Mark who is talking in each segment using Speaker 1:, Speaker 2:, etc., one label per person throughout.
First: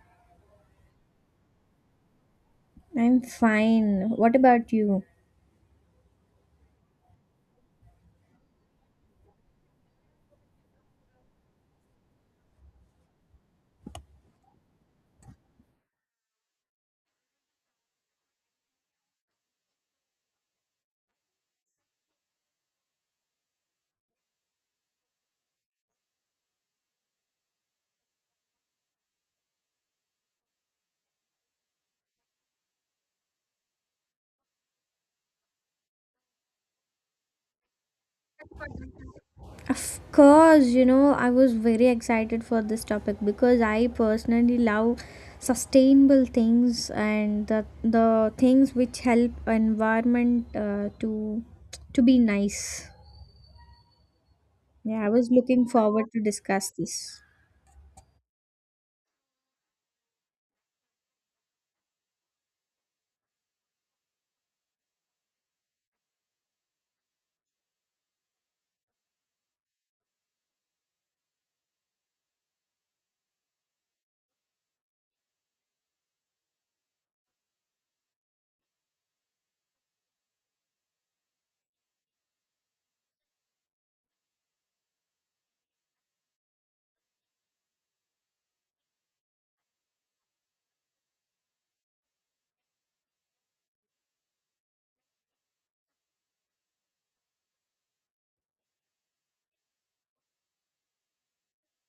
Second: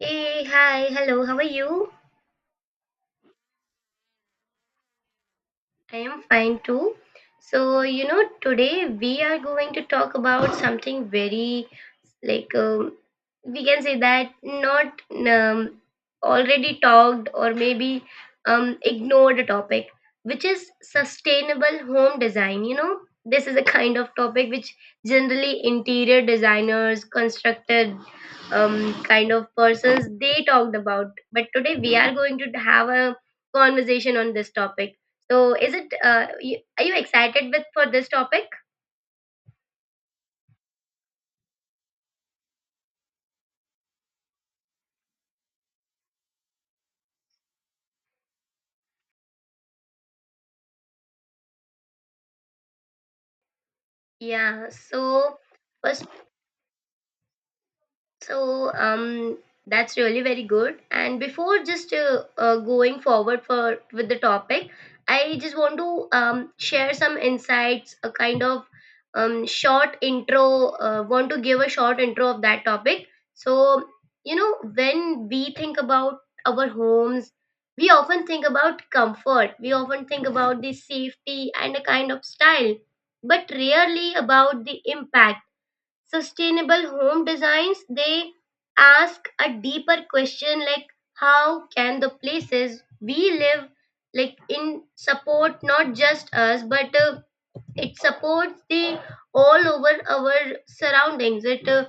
Speaker 1: Hey, hi, hello, how are you?
Speaker 2: I'm fine. What about you?
Speaker 1: I am fine too. So, you know, today we are going to talk about something very like we can say that not um, already talked, or maybe ignored a topic, which is sustainable home design. You know, this is a kind of topic which generally interior designers, constructed kind of persons, they talked about. But today we are going to have a conversation on this topic, so, is it, you, are you excited with for this topic?
Speaker 2: Of course, you know, I was very excited for this topic because I personally love sustainable things and the things which help environment to be nice.
Speaker 1: Yeah.
Speaker 2: Yeah, I was
Speaker 1: So,
Speaker 2: looking
Speaker 1: first.
Speaker 2: forward to discuss this.
Speaker 1: So that's really very good. And before just going forward for with the topic, I just want to share some insights, a kind of short intro. Want to give a short intro of that topic. So you know, when we think about our homes, we often think about comfort. We often think about the safety and a kind of style, but rarely about the impact. Sustainable home designs, they ask a deeper question like how can the places we live like in support not just us, but it supports the all over our surroundings, it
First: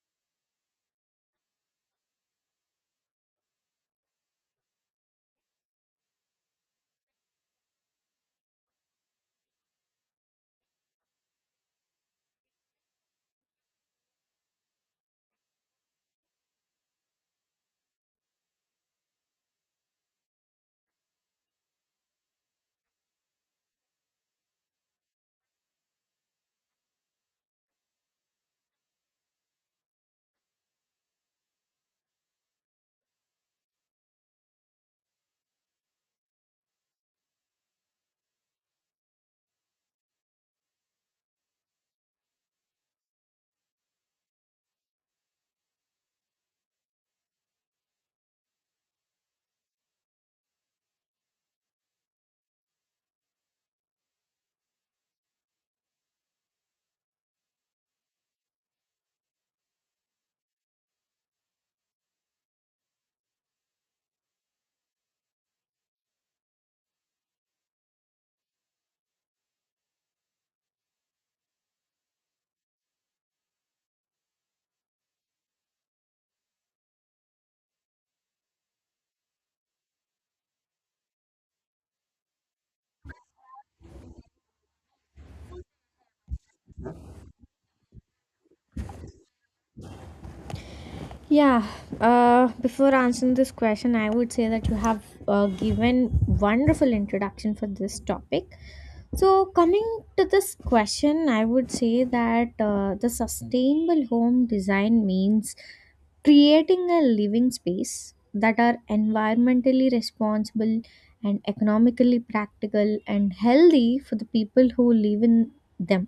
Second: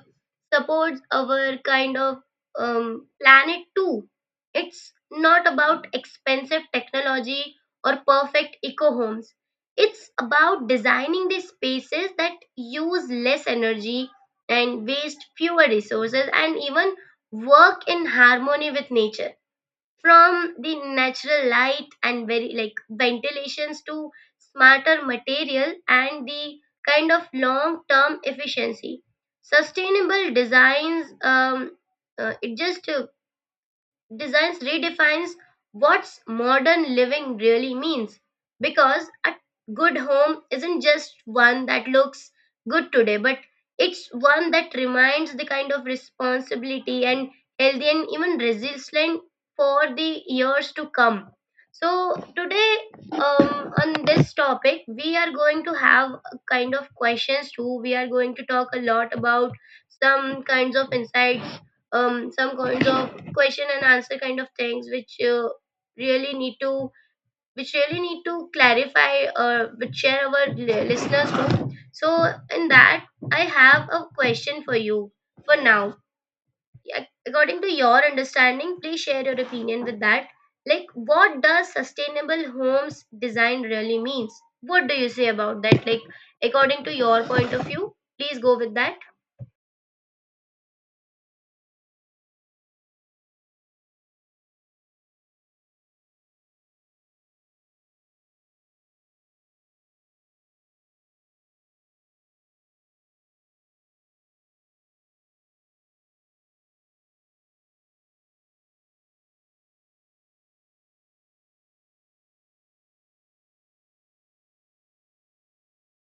Speaker 1: supports our kind of planet too. It's not about expensive technology or perfect eco homes. It's about designing the spaces that use less energy and waste fewer resources and even work in harmony with nature, from the natural light and very like ventilations to smarter material and the kind of long term efficiency. Sustainable designs, it just designs redefines what's modern living really means, because a good home isn't just one that looks good today, but it's one that reminds the kind of responsibility and healthy and even resilient for the years to come. So today, on this topic, we are going to have a kind of questions too. We are going to talk a lot about some kinds of insights, some kinds of question and answer kind of things which really need to which really need to clarify or which share our listeners too. So in that, I have a question for you. For now, according to your understanding, please share your opinion with that, like what does sustainable homes design really means? What do you say about that? Like, according to your point of view, please go with that.
Speaker 2: Yeah, before answering this question, I would say that you have given wonderful introduction for this topic. So, coming to this question, I would say that the sustainable home design means creating a living space that are environmentally responsible and economically practical and healthy for the people who live in them,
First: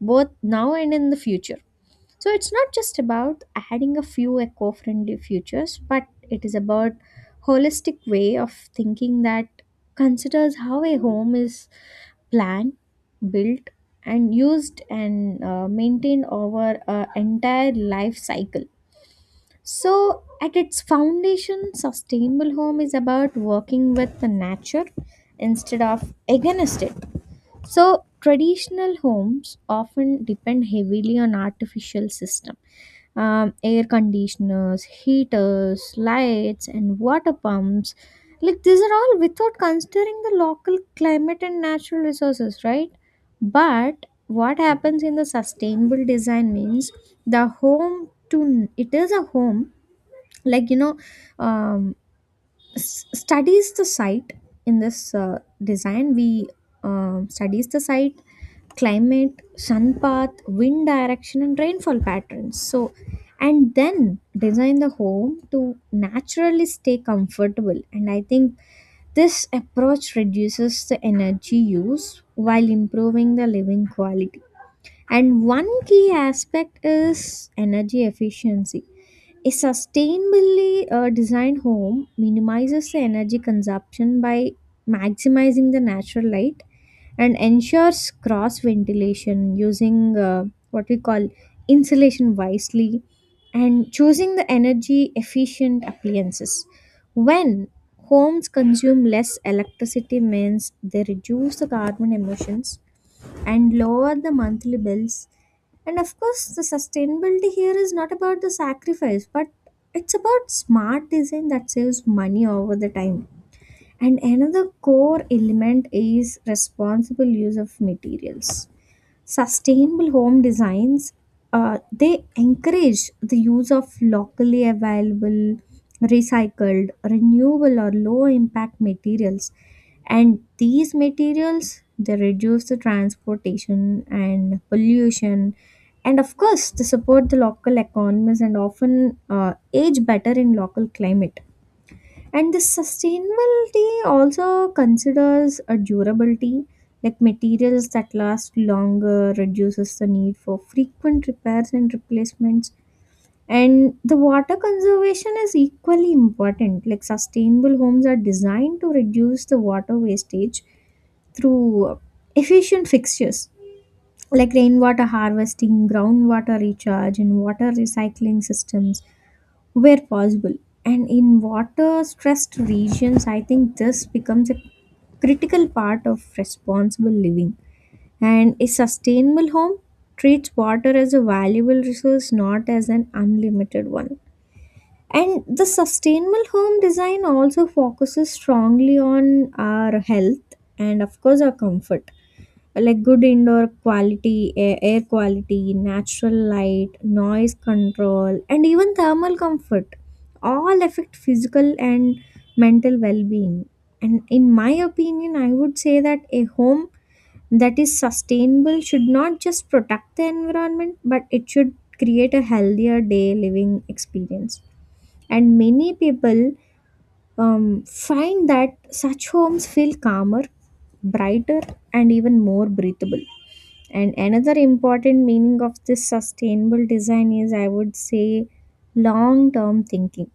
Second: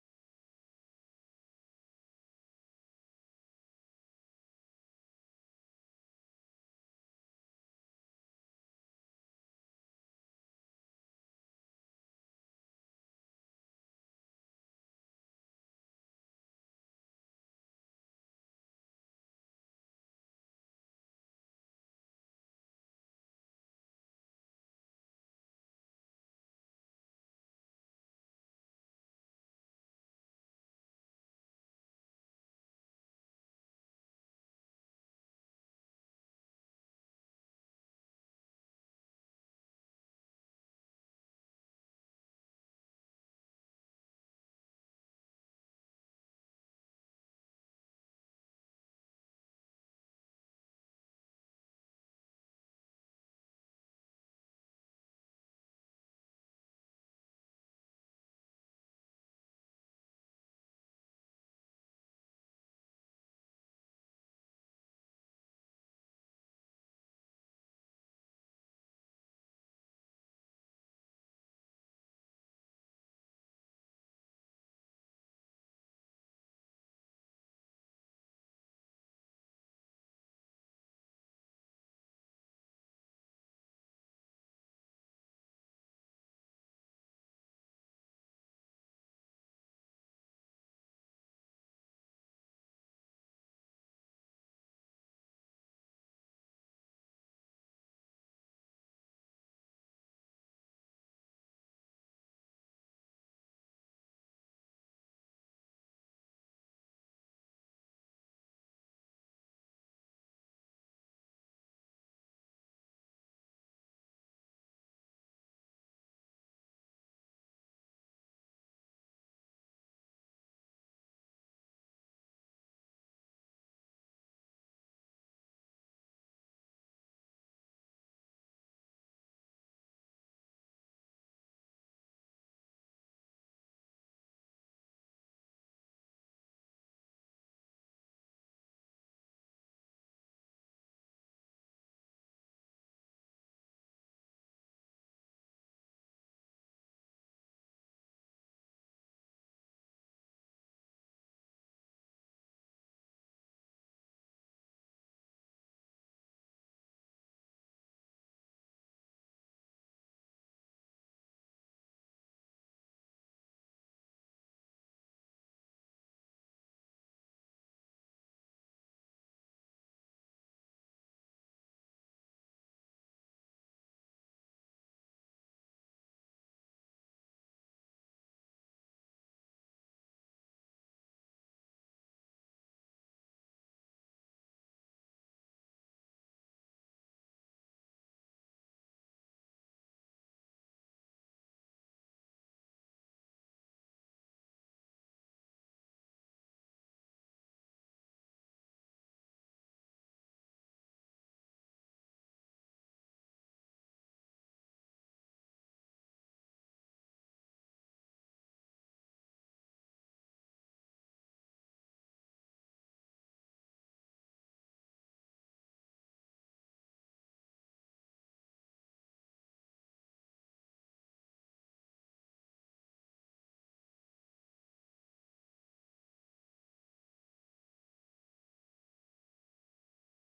Speaker 2: both now and in the future. So it's not just about adding a few eco friendly features, but it is about holistic way of thinking that considers how a home is planned, built, and used and maintained over an entire life cycle. So, at its foundation, sustainable home is about working with the nature instead of against it. So traditional homes often depend heavily on artificial system. Air conditioners, heaters, lights, and water pumps. Like these are all without considering the local climate and natural resources, right? But what happens in the sustainable design means the home to it is a home. Like you know, um, studies the site in this design. We studies the site climate, sun path, wind direction, and rainfall patterns. So, and then design the home to naturally stay comfortable. And I think this approach reduces the energy use while improving the living quality. And one key aspect is energy efficiency. A sustainably designed home minimizes the energy consumption by maximizing the natural light and ensures cross ventilation using what we call insulation wisely and choosing the energy efficient appliances. When homes consume less electricity means they reduce the carbon emissions and lower the monthly bills. And of course, the sustainability here is not about the sacrifice, but it's about smart design that saves money over the time. And another core element is responsible use of materials. Sustainable home designs they encourage the use of locally available, recycled, renewable or low impact materials, and these materials they reduce the transportation and pollution, and of course they support the local economies and often age better in local climate. And the sustainability also considers a durability, like materials that last longer, reduces the need for frequent repairs and replacements. And the water conservation is equally important. Like sustainable homes are designed to reduce the water wastage through efficient fixtures like rainwater harvesting, groundwater recharge, and water recycling systems where possible. And in water stressed regions, I think this becomes a critical part of responsible living. And a sustainable home treats water as a valuable resource, not as an unlimited one. And the sustainable home design also focuses strongly on our health and, of course, our comfort, like good indoor quality air, air quality, natural light, noise control, and even thermal comfort all affect physical and mental well-being. And in my opinion, I would say that a home that is sustainable should not just protect the environment, but it should create a healthier day living experience. And many people find that such homes feel calmer, brighter, and even more breathable. And another important meaning of this sustainable design is, I would say, long term thinking.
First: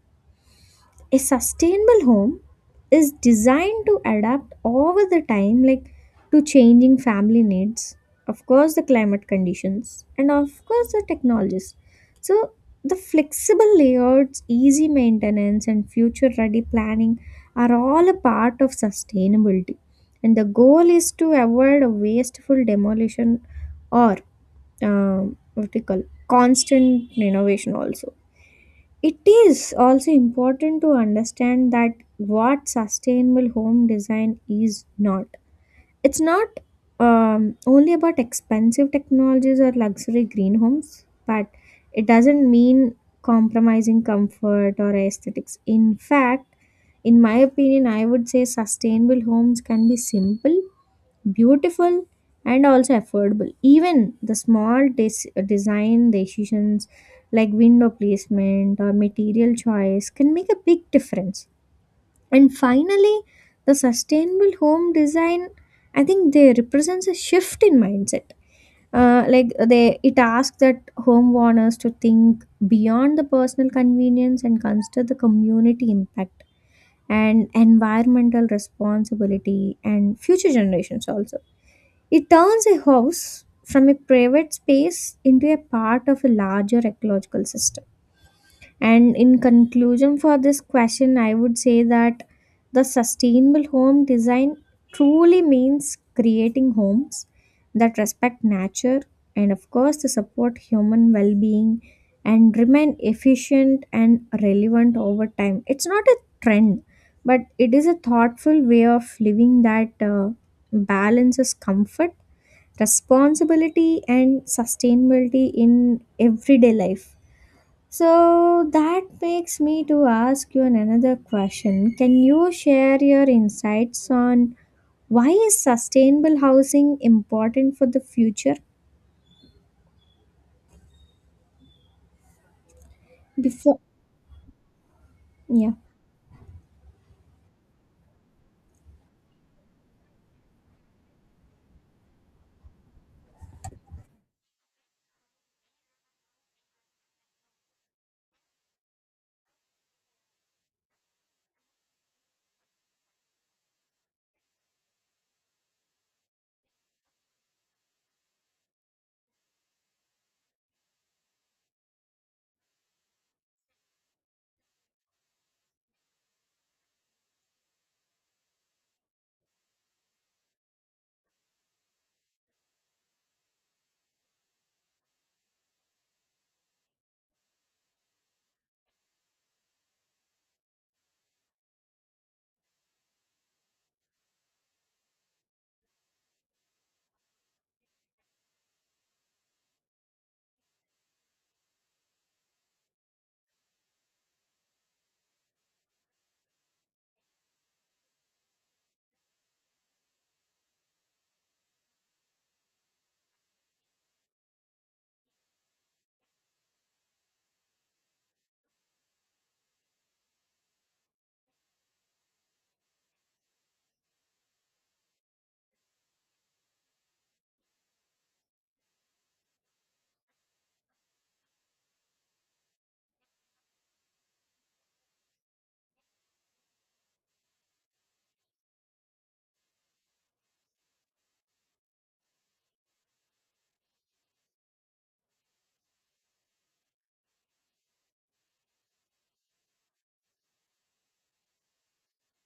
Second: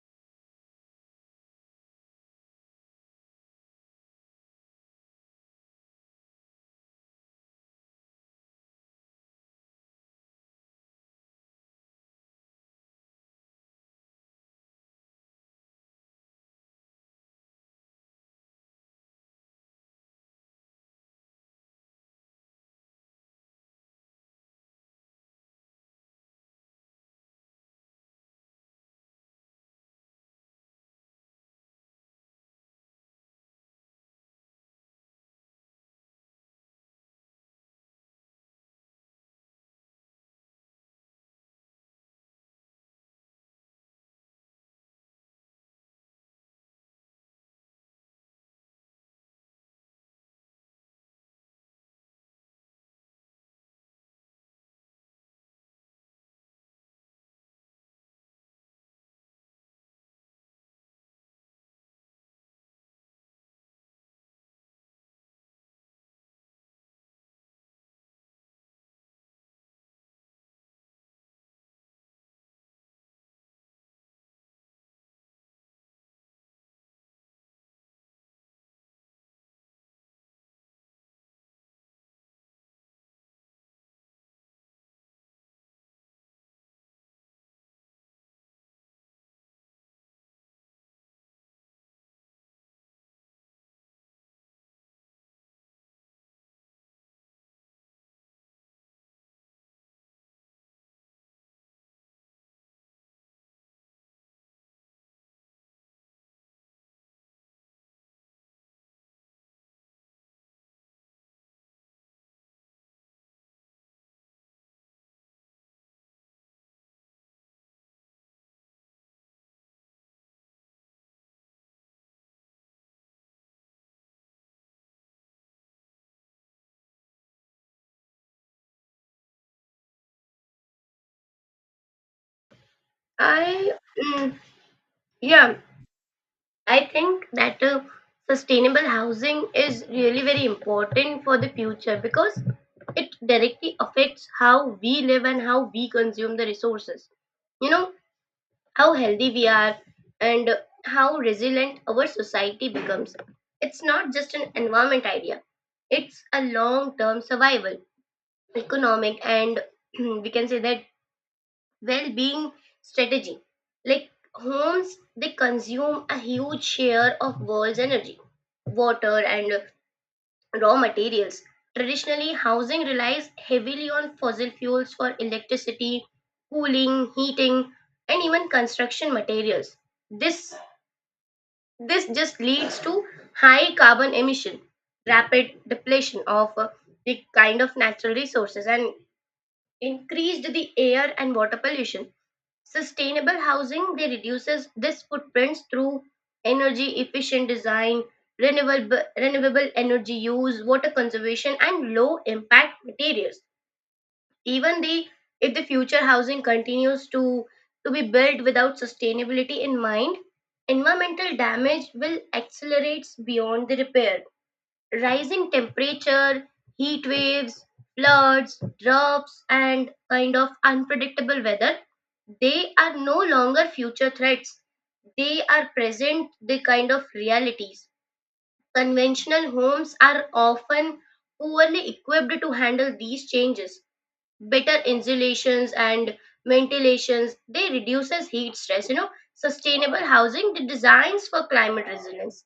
Speaker 2: A sustainable home is designed to adapt over the time, like to changing family needs, of course, the climate conditions, and of course, the technologies. So, the flexible layouts, easy maintenance, and future ready planning are all a part of sustainability. And the goal is to avoid a wasteful demolition or what we call constant innovation. Also it is also important to understand that what sustainable home design is not. It's not only about expensive technologies or luxury green homes, but it doesn't mean compromising comfort or aesthetics. In fact, in my opinion, I would say sustainable homes can be simple, beautiful, and also affordable. Even the small design decisions like window placement or material choice can make a big difference. And finally, the sustainable home design, I think they represents a shift in mindset. Like they it asks that home owners to think beyond the personal convenience and consider the community impact and environmental responsibility and future generations also. It turns a house from a private space into a part of a larger ecological system. And in conclusion, for this question, I would say that the sustainable home design truly means creating homes that respect nature and, of course, to support human well being and remain efficient and relevant over time. It's not a trend, but it is a thoughtful way of living that balances comfort, responsibility, and sustainability in everyday life. So that makes me to ask you another question. Can you share your insights on why is sustainable housing important for the future?
Speaker 1: I,
Speaker 2: Before
Speaker 1: mm, yeah.
Speaker 2: yeah.
Speaker 1: I think that sustainable housing is really very important for the future because it directly affects how we live and how we consume the resources. You know, how healthy we are and how resilient our society becomes. It's not just an environment idea, it's a long term survival, economic, and we can say that well-being strategy. Like homes, they consume a huge share of world's energy, water, and raw materials. Traditionally, housing relies heavily on fossil fuels for electricity, cooling, heating, and even construction materials. This this just leads to high carbon emission, rapid depletion of the kind of natural resources, and increased the air and water pollution. Sustainable housing, they reduces this footprints through energy efficient design, renewable energy use, water conservation, and low impact materials. Even the, if the future housing continues to be built without sustainability in mind, environmental damage will accelerate beyond the repair. Rising temperature, heat waves, floods, droughts, and kind of unpredictable weather, they are no longer future threats. They are present, they kind of realities. Conventional homes are often poorly equipped to handle these changes. Better insulations and ventilations, they reduces heat stress. You know, sustainable housing, the designs for climate resilience.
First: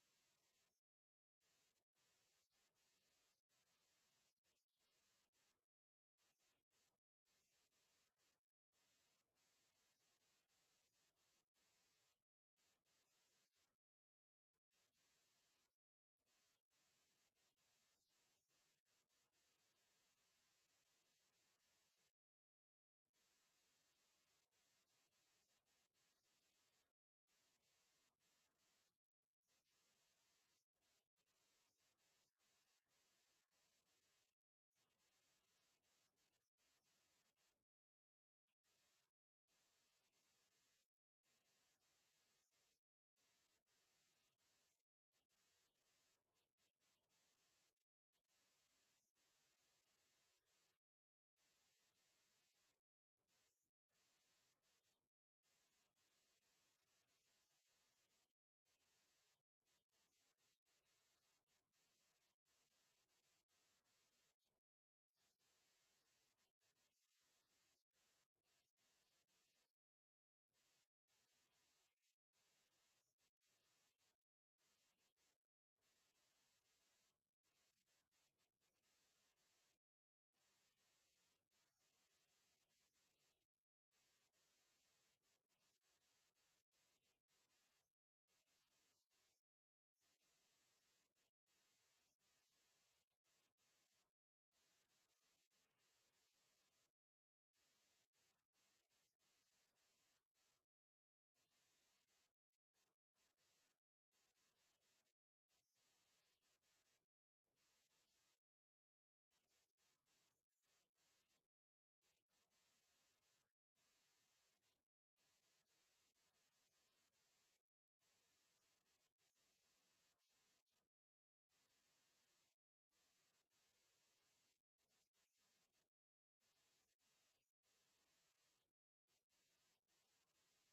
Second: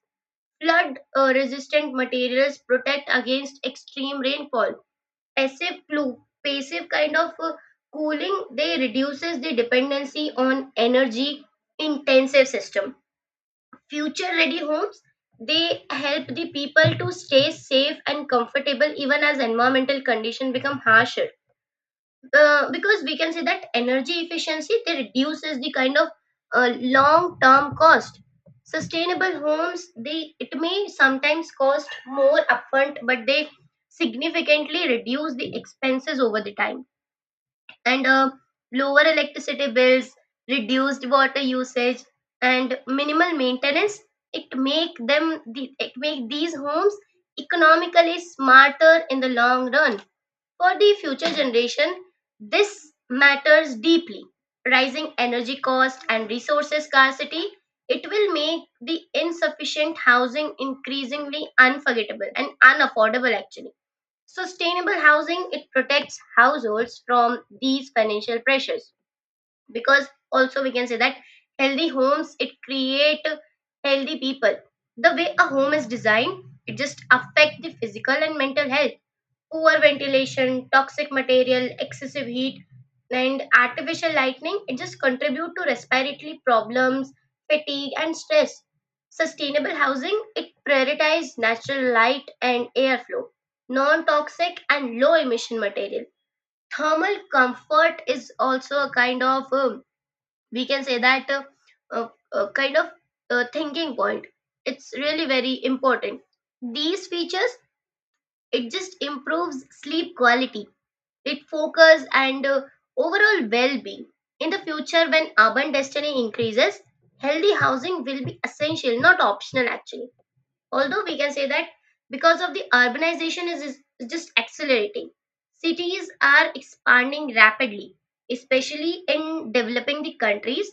Speaker 1: Flood resistant materials protect against extreme rainfall. Passive kind of cooling, they reduces the dependency on energy intensive system. Future ready homes, they help the people to stay safe and comfortable even as environmental conditions become harsher. Because we can say that energy efficiency, they reduces the kind of long term cost. Sustainable homes, they, it may sometimes cost more upfront, but they significantly reduce the expenses over the time, and lower electricity bills, reduced water usage, and minimal maintenance, it make these homes economically smarter in the long run. For the future generation, this matters deeply. Rising energy cost and resources scarcity, it will make the insufficient housing increasingly unforgettable and unaffordable actually. Sustainable housing, it protects households from these financial pressures, because also we can say that healthy homes, it create healthy people. The way a home is designed, it just affect the physical and mental health. Poor ventilation, toxic material, excessive heat, and artificial lightning, it just contribute to respiratory problems, fatigue, and stress. Sustainable housing, it prioritizes natural light and airflow, non-toxic and low-emission material. Thermal comfort is also a kind of, we can say that, uh, kind of thinking point. It's really very important. These features, it just improves sleep quality, it focus, and overall well-being in the future when urban destiny increases. Healthy housing will be essential, not optional actually. Although we can say that because of the urbanization is just accelerating, cities are expanding rapidly, especially in developing the countries.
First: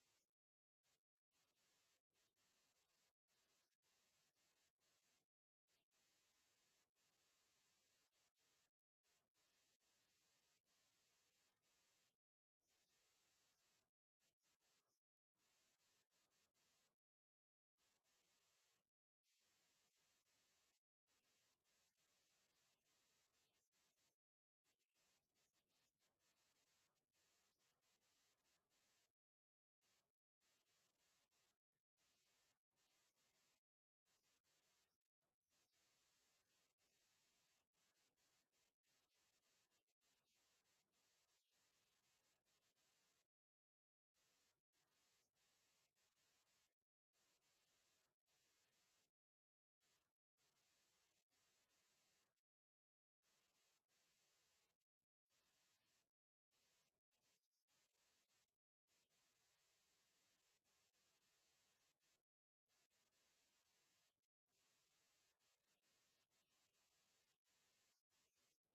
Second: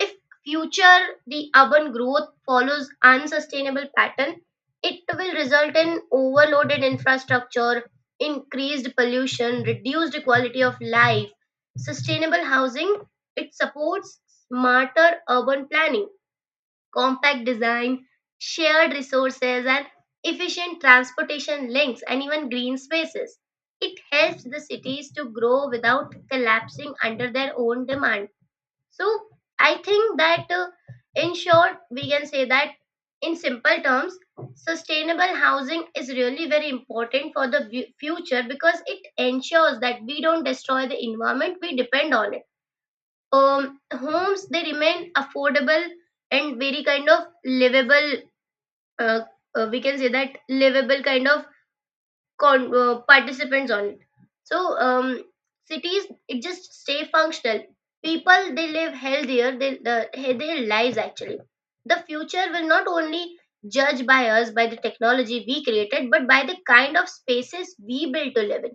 Speaker 1: If future the urban growth follows unsustainable pattern, it will result in overloaded infrastructure, increased pollution, reduced quality of life. Sustainable housing, it supports smarter urban planning, compact design, shared resources, and efficient transportation links, and even green spaces. It helps the cities to grow without collapsing under their own demand. So, I think that in short, we can say that in simple terms, sustainable housing is really very important for the future, because it ensures that we don't destroy the environment, we depend on it. Homes, they remain affordable and very kind of livable, uh, we can say that livable kind of participants on it. So cities, it just stay functional, people, they live healthier, their lives actually. The future will not only judge by us by the technology we created, but by the kind of spaces we build to live in.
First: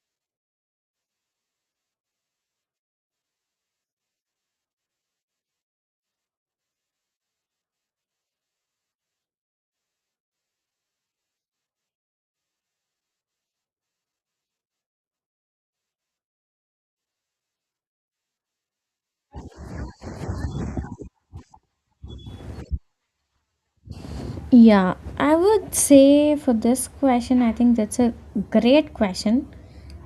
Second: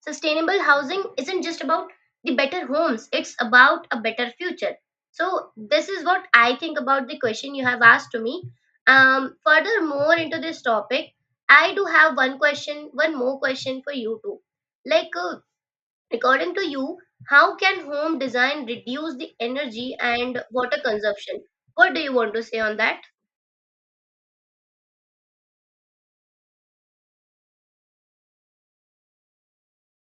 Speaker 1: Sustainable housing isn't just about the better homes, it's about a better future. So, this is what I think about the question you have asked to me. Furthermore, into this topic, I do have one question, one more question for you too. Like, according to you, how can home design reduce the energy and water consumption? What do you want to say on that?
Speaker 2: Yeah, I would say for this question, I think that's a great question.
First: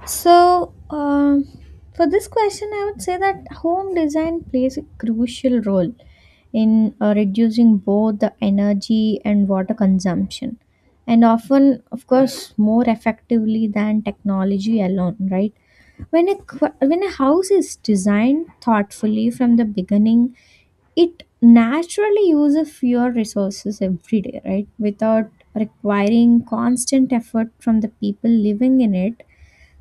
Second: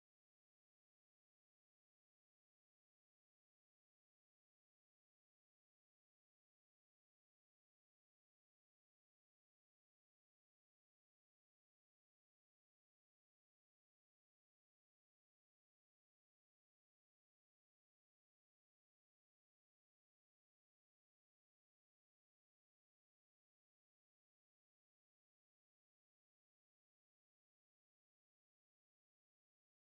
Speaker 2: So, for this question, I would say that home design plays a crucial role in reducing both the energy and water consumption, and often, of course, more effectively than technology alone, right? When a house is designed thoughtfully from the beginning, it naturally uses fewer resources every day, right? Without requiring constant effort from the people living in it,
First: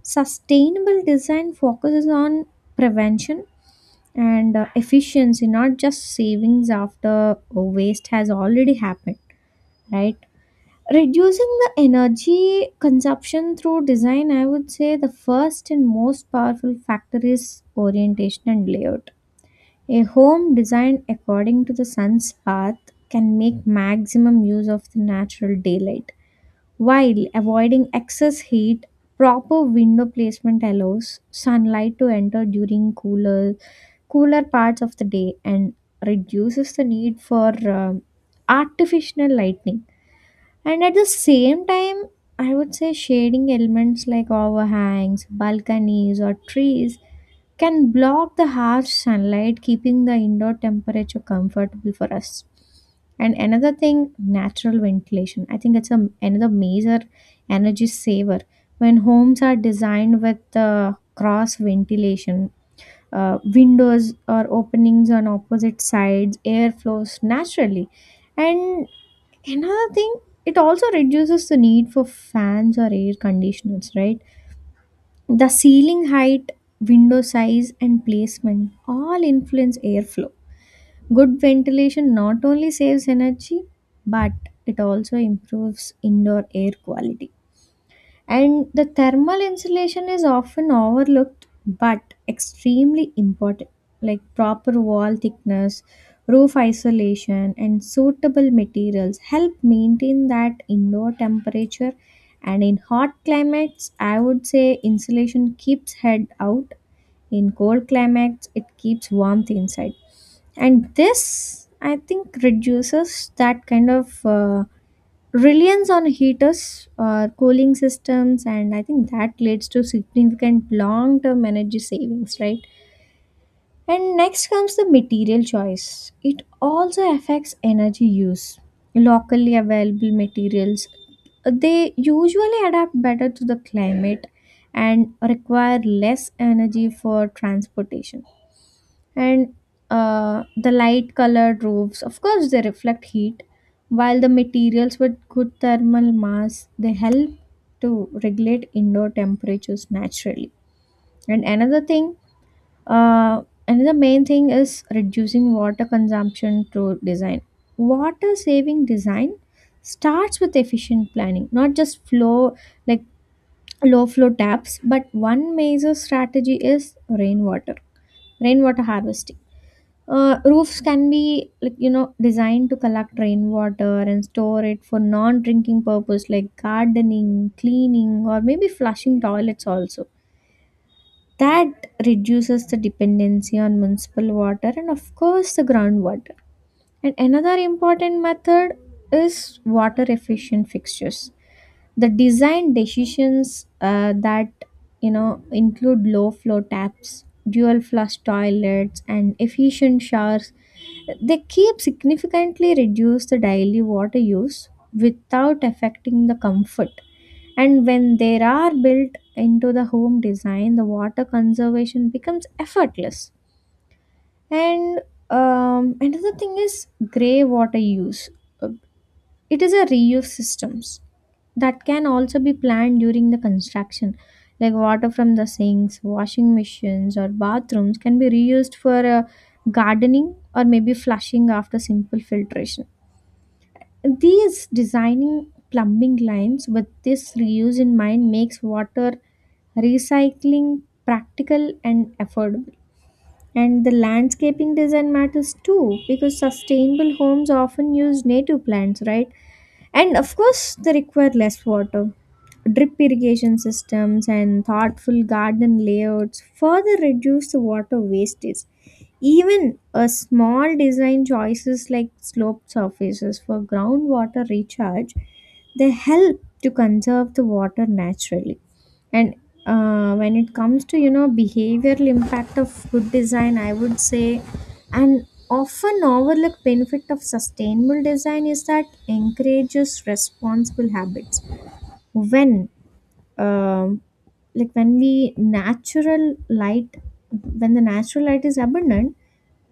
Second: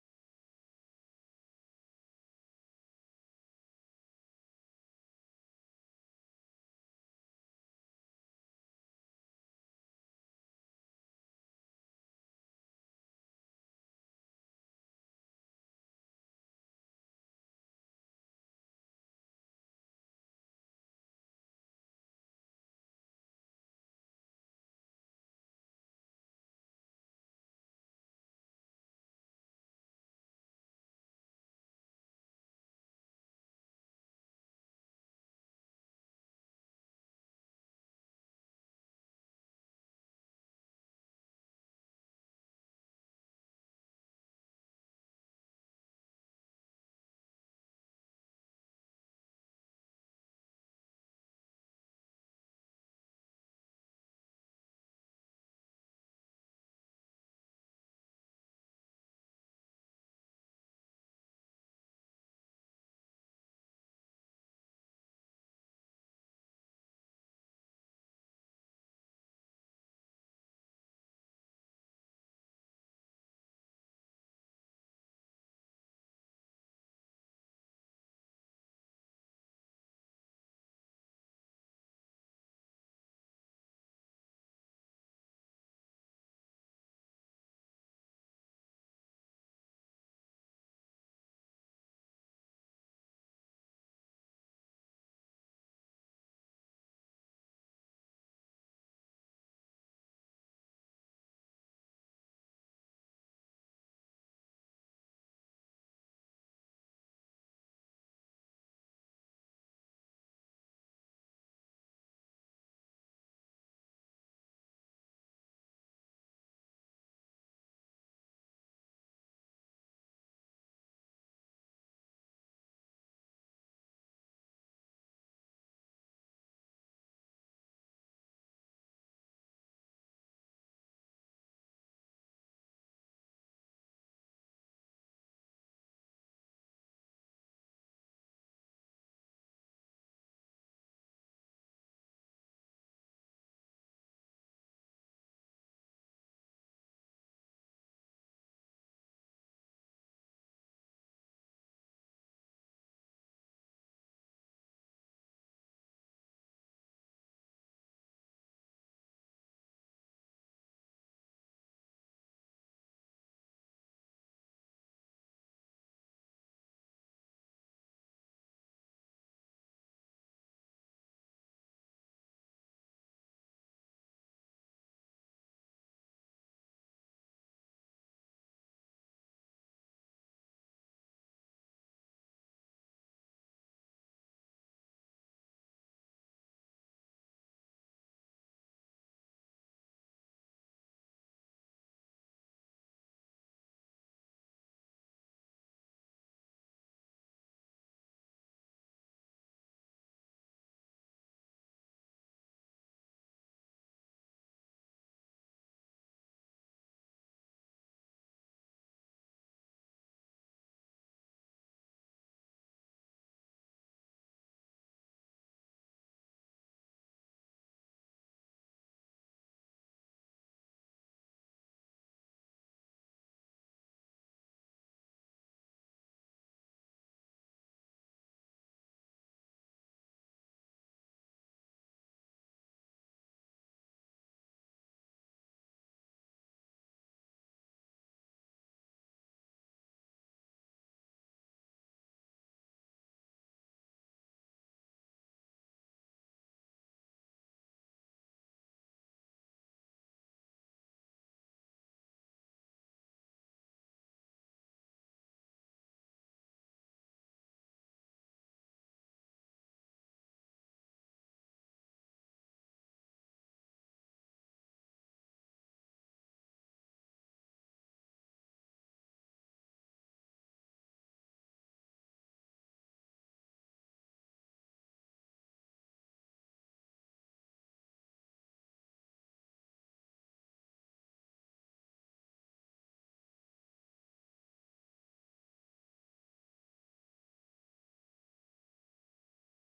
Speaker 2: sustainable design focuses on prevention and efficiency, not just savings after waste has already happened, right? Reducing the energy consumption through design, I would say the first and most powerful factor is orientation and layout. A home designed according to the sun's path can make maximum use of the natural daylight while avoiding excess heat. Proper window placement allows sunlight to enter during cooler parts of the day and reduces the need for um, artificial lighting. And at the same time, I would say shading elements like overhangs, balconies, or trees can block the harsh sunlight, keeping the indoor temperature comfortable for us. And another thing, natural ventilation. I think it's a, another major energy saver. When homes are designed with cross ventilation, windows or openings on opposite sides, air flows naturally. And Another thing, it also reduces the need for fans or air conditioners, right? The ceiling height, window size, and placement all influence airflow. Good ventilation not only saves energy, but it also improves indoor air quality. And the thermal insulation is often overlooked but extremely important, like proper wall thickness, roof isolation, and suitable materials help maintain that indoor temperature. And in hot climates, I would say insulation keeps head out. In cold climates, it keeps warmth inside. And this, I think, reduces that kind of. Reliance on heaters or cooling systems, and I think that leads to significant long term energy savings, right? And next comes the material choice. It also affects energy use. Locally available materials, they usually adapt better to the climate and require less energy for transportation. And the light colored roofs, of course they reflect heat, while the materials with good thermal mass they help to regulate indoor temperatures naturally. And another thing, uh, another main thing is reducing water consumption through design. Water saving design starts with efficient planning, not just flow, like low flow taps. But one major strategy is rainwater harvesting. Roofs can be, like you know, designed to collect rainwater and store it for non-drinking purpose like gardening, cleaning, or maybe flushing toilets also. That reduces the dependency on municipal water and of course the groundwater. And another important method is water efficient fixtures. The design decisions that, you know, include low flow taps, dual flush toilets, and efficient showers, they keep significantly reduce the daily water use without affecting the comfort. And when they are built into the home design, the water conservation becomes effortless. And another thing is gray water use. It is a reuse systems that can also be planned during the construction. Like water from the sinks, washing machines, or bathrooms can be reused for gardening or maybe flushing after simple filtration. These designing plumbing lines with this reuse in mind makes water recycling practical and affordable. And the landscaping design matters too because sustainable homes often use native plants, right? And of course, they require less water. Drip irrigation systems and thoughtful garden layouts further reduce the water wastage. Even a small design choices like sloped surfaces for groundwater recharge, they help to conserve the water naturally. And when it comes to, you know, behavioral impact of good design, I would say an often overlooked benefit of sustainable design is that encourages responsible habits. When um, like when we natural light, when the natural light is abundant,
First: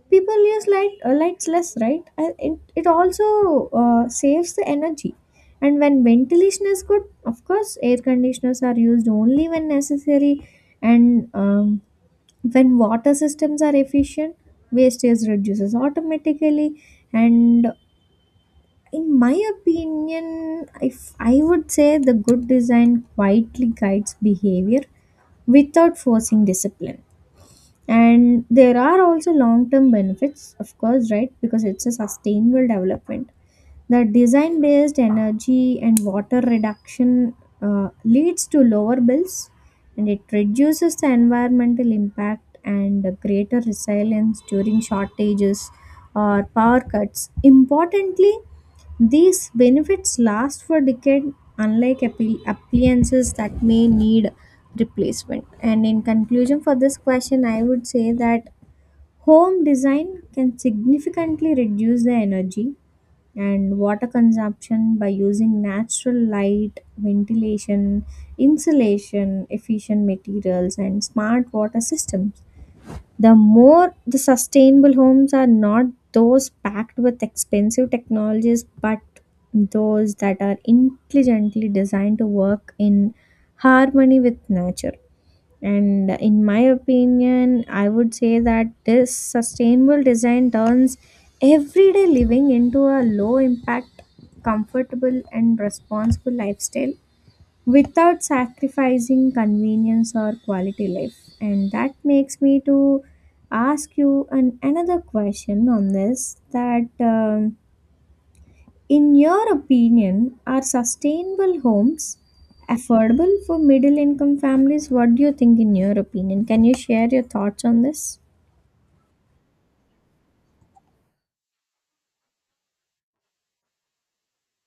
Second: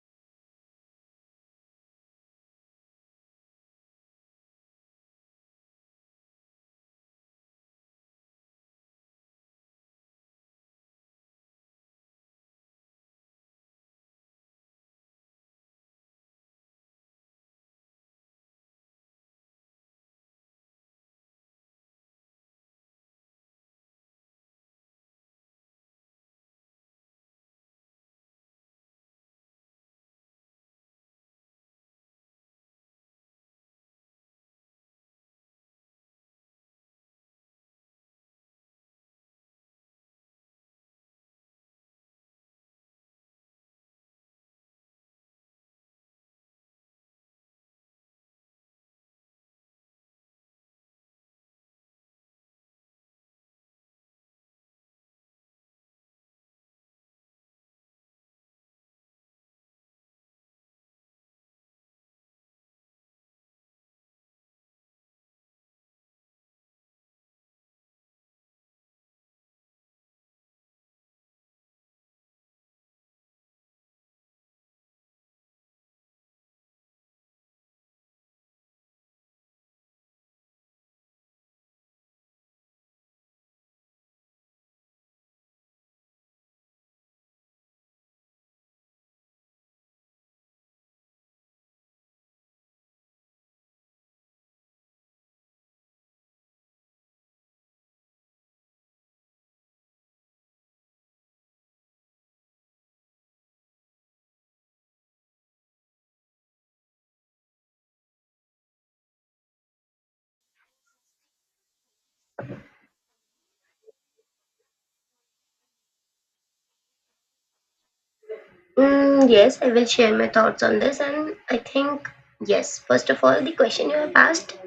Speaker 2: people use lights less, right? And it also saves the energy. And when ventilation is good, of course air conditioners are used only when necessary. And when water systems are efficient, wastage reduces automatically. And in my opinion, if I would say the good design quietly guides behavior without forcing discipline. And there are also long term benefits, of course, right? Because it's a sustainable development, the design based energy and water reduction leads to lower bills, and it reduces the environmental impact and greater resilience during shortages or power cuts. Importantly, these benefits last for decades, unlike appliances that may need replacement. And in conclusion, for this question, I would say that home design can significantly reduce the energy and water consumption by using natural light, ventilation, insulation, efficient materials, and smart water systems. The more the sustainable homes are not those packed with expensive technologies, but those that are intelligently designed to work in harmony with nature. And in my opinion, I would say that this sustainable design turns everyday living into a low impact, comfortable, and responsible lifestyle without sacrificing convenience or quality life. And that makes me to ask you another question on this that. In your opinion, are sustainable homes affordable for middle income families? What do you think, in your opinion? Can you share your thoughts on this?
Speaker 1: Mm, yes, I will share my thoughts on this, and I think yes. First of all, the question you have asked,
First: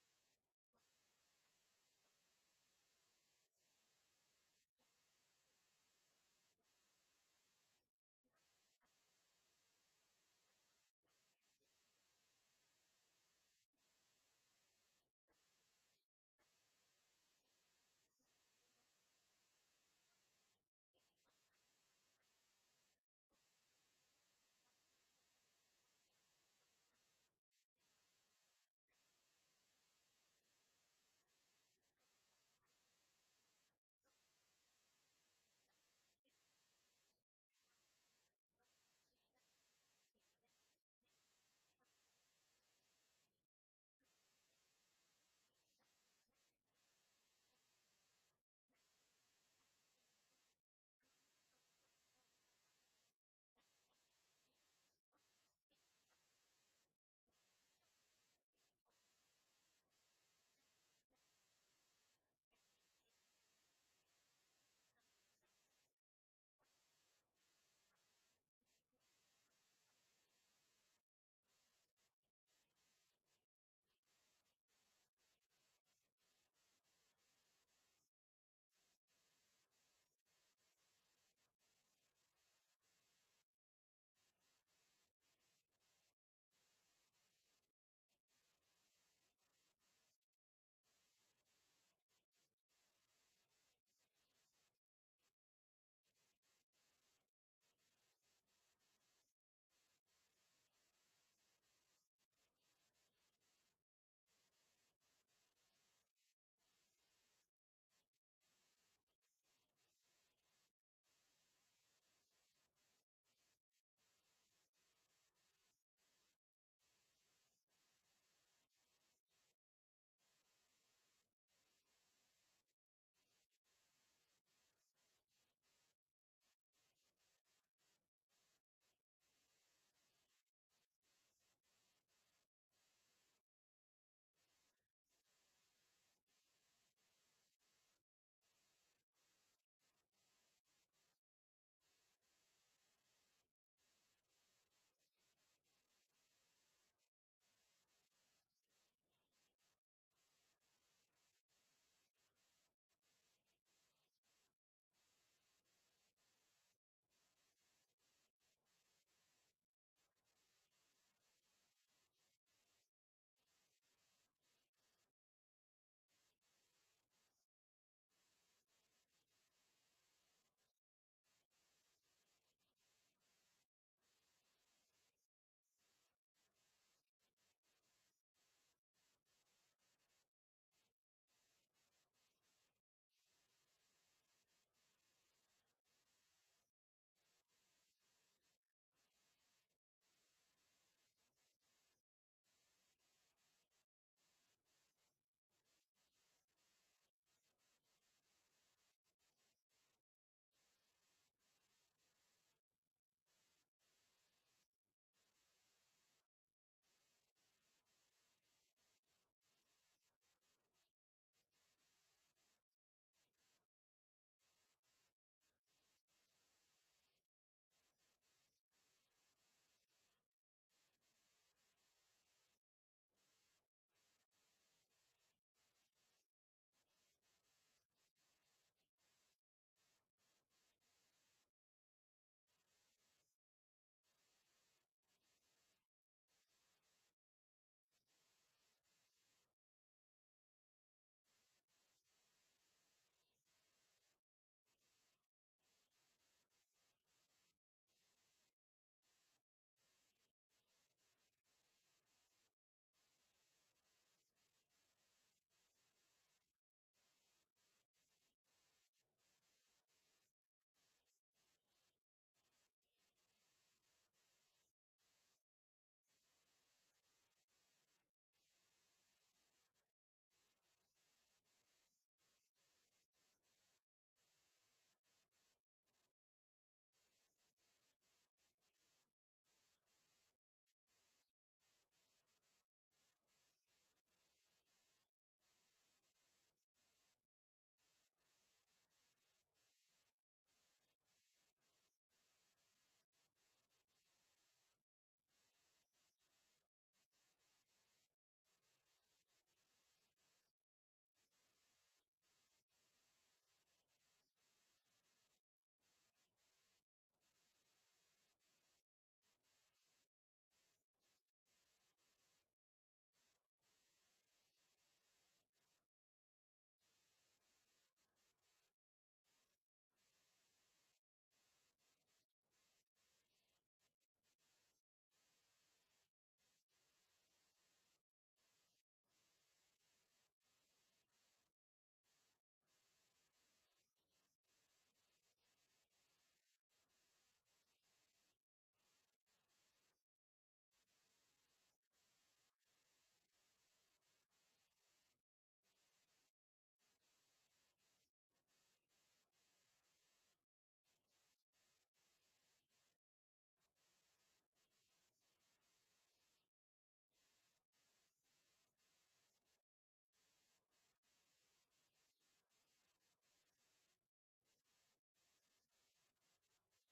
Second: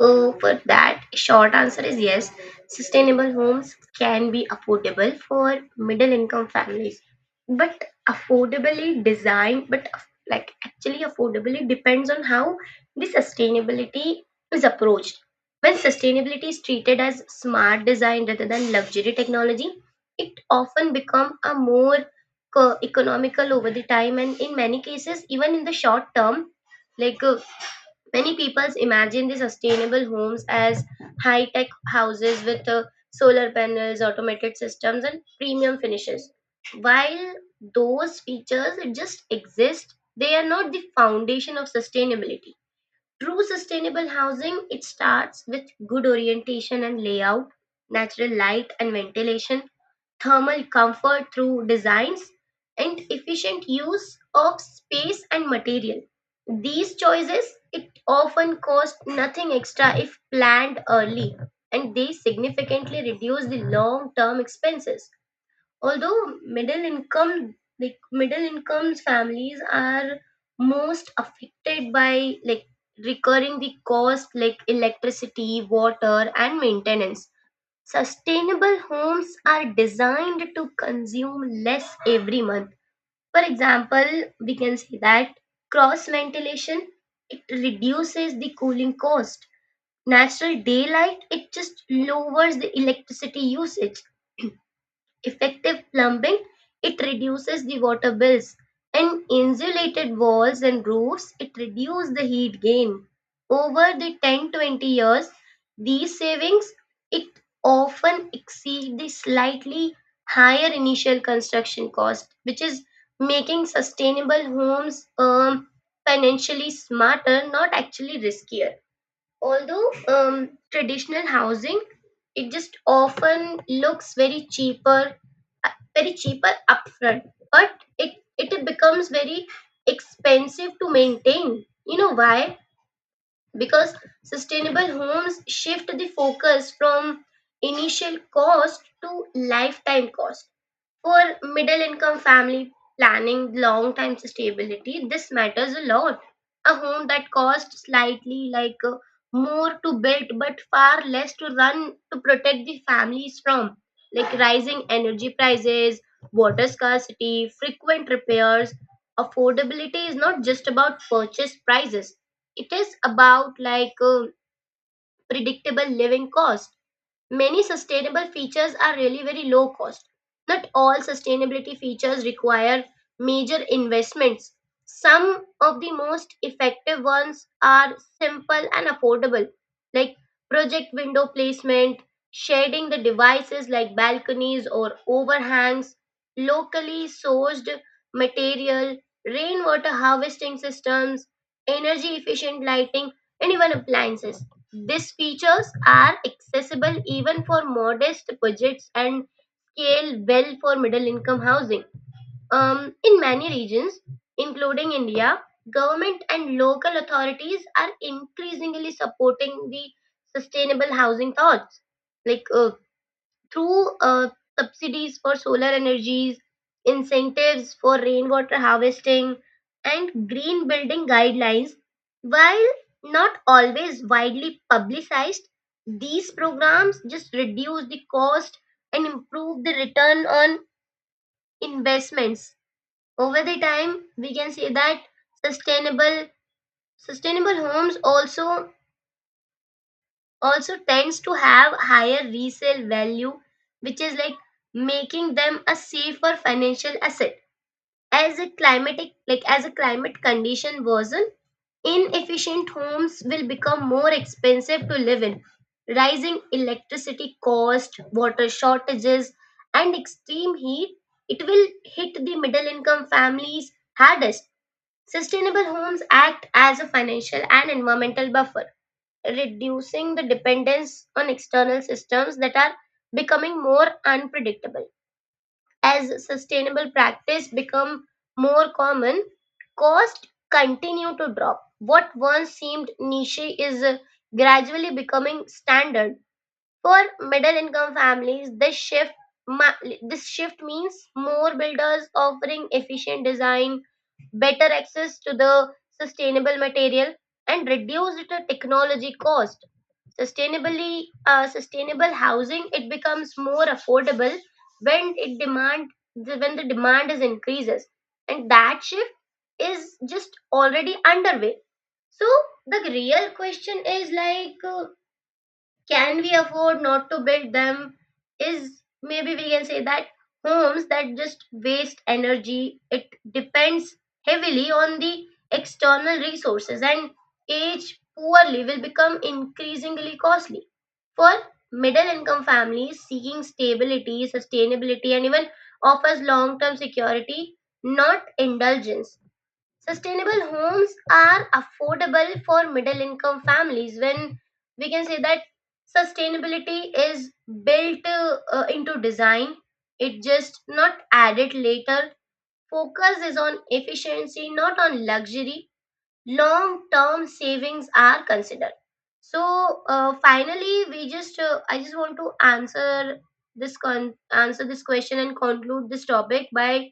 Speaker 1: oh, for that, short answer is yes. Sustainable homes can be affordable for middle income families, but affordably designed, but like actually affordably depends on how the sustainability is approached. When sustainability is treated as smart design rather than luxury technology, it often become a more economical over the time, and in many cases even in the short term. Like many people imagine the sustainable homes as high-tech houses with solar panels, automated systems, and premium finishes. While those features just exist, they are not the foundation of sustainability. True sustainable housing, it starts with good orientation and layout, natural light and ventilation, thermal comfort through designs, and efficient use of space and material. These choices, it often cost nothing extra if planned early, and they significantly reduce the long term expenses. Although middle income, like middle income families are most affected by like recurring the cost like electricity, water and maintenance. Sustainable homes are designed to consume less every month. For example, we can say that cross ventilation, it reduces the cooling cost. Natural daylight, it just lowers the electricity usage. Effective plumbing, it reduces the water bills, and insulated walls and roofs, it reduces the heat gain. Over the 10-20 years, these savings, it often exceed the slightly higher initial construction cost, which is making sustainable homes financially smarter, not actually riskier. Although traditional housing, it just often looks very cheaper, very cheaper upfront, but it becomes very expensive to maintain, you know why? Because sustainable homes shift the focus from initial cost to lifetime cost. For middle income family planning long time stability, this matters a lot. A home that costs slightly like more to build but far less to run to protect the families from like rising energy prices, water scarcity, frequent repairs. Affordability is not just about purchase prices. It is about like predictable living costs. Many sustainable features are really very low cost. Not all sustainability features require major investments. Some of the most effective ones are simple and affordable, like project window placement, shading the devices like balconies or overhangs, locally sourced material, rainwater harvesting systems, energy efficient lighting, and even appliances. These features are accessible even for modest budgets and scale well for middle income housing. In many regions, including India, government and local authorities are increasingly supporting the sustainable housing thoughts. Like through subsidies for solar energies, incentives for rainwater harvesting, and green building guidelines. While not always widely publicized, these programs just reduce the cost and improve the return on investments. Over the time, we can say that sustainable sustainable homes also also tends to have higher resale value, which is like making them a safer financial asset. As a climatic, like as a climate condition worsen, inefficient homes will become more expensive to live in. Rising electricity cost, water shortages, and extreme heat, it will hit the middle income families hardest. Sustainable homes act as a financial and environmental buffer, reducing the dependence on external systems that are becoming more unpredictable. As sustainable practice become more common, costs continue to drop. What once seemed niche is gradually becoming standard. For middle income families, this shift ma- this shift means more builders offering efficient design, better access to the sustainable material, and reduced technology cost. Sustainably, sustainable housing, it becomes more affordable when it demand, when the demand is increases, and that shift is just already underway. So the real question is like, can we afford not to build them? Is maybe we can say that homes that just waste energy, it depends heavily on the external resources and age poorly will become increasingly costly. For middle income families seeking stability, sustainability, and even offers long term security, not indulgence. Sustainable homes are affordable for middle income families when we can say that sustainability is built into design, it just not added later. Focus is on efficiency, not on luxury. Long-term savings are considered. So finally, we just I just want to answer answer this question and conclude this topic by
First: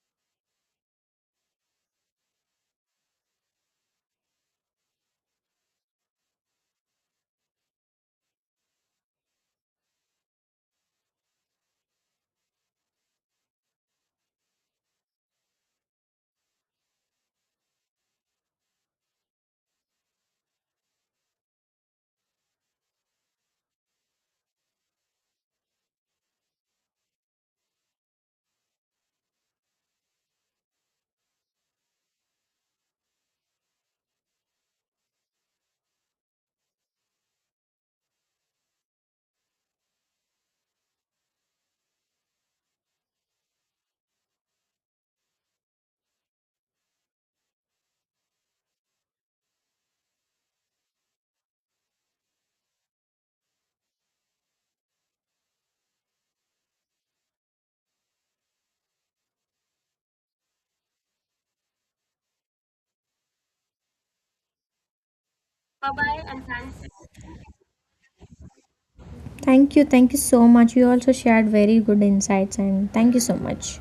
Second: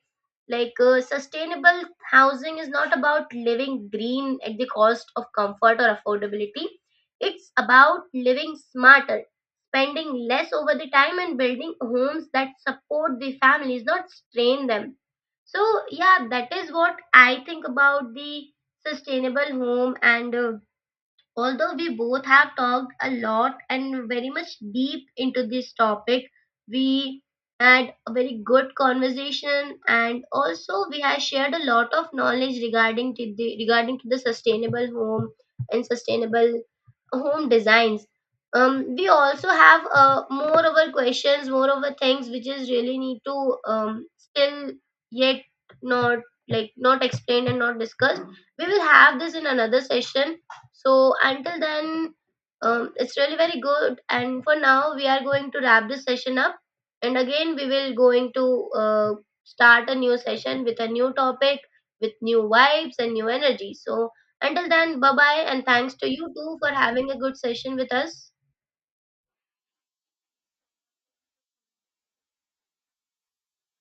Speaker 1: like sustainable housing is not about living green at the cost of comfort or affordability. It's about living smarter, spending less over the time, and building homes that support the families, not strain them. So yeah, that is what I think about the sustainable home, and although we both have talked a lot and very much deep into this topic, we had a very good conversation, and also we have shared a lot of knowledge regarding to the sustainable home and sustainable home designs. We also have more over questions, more over things which is really need to, still yet not like not explained and not discussed. We will have this in another session, so until then, it's really very good. And for now, we are going to wrap this session up. And again, we will going to start a new session with a new topic, with new vibes and new energy. So until then, bye bye, and thanks to you too for having a good session with us.
Speaker 2: Thank you. Thank you so much. You also shared very good insights, and thank you so much.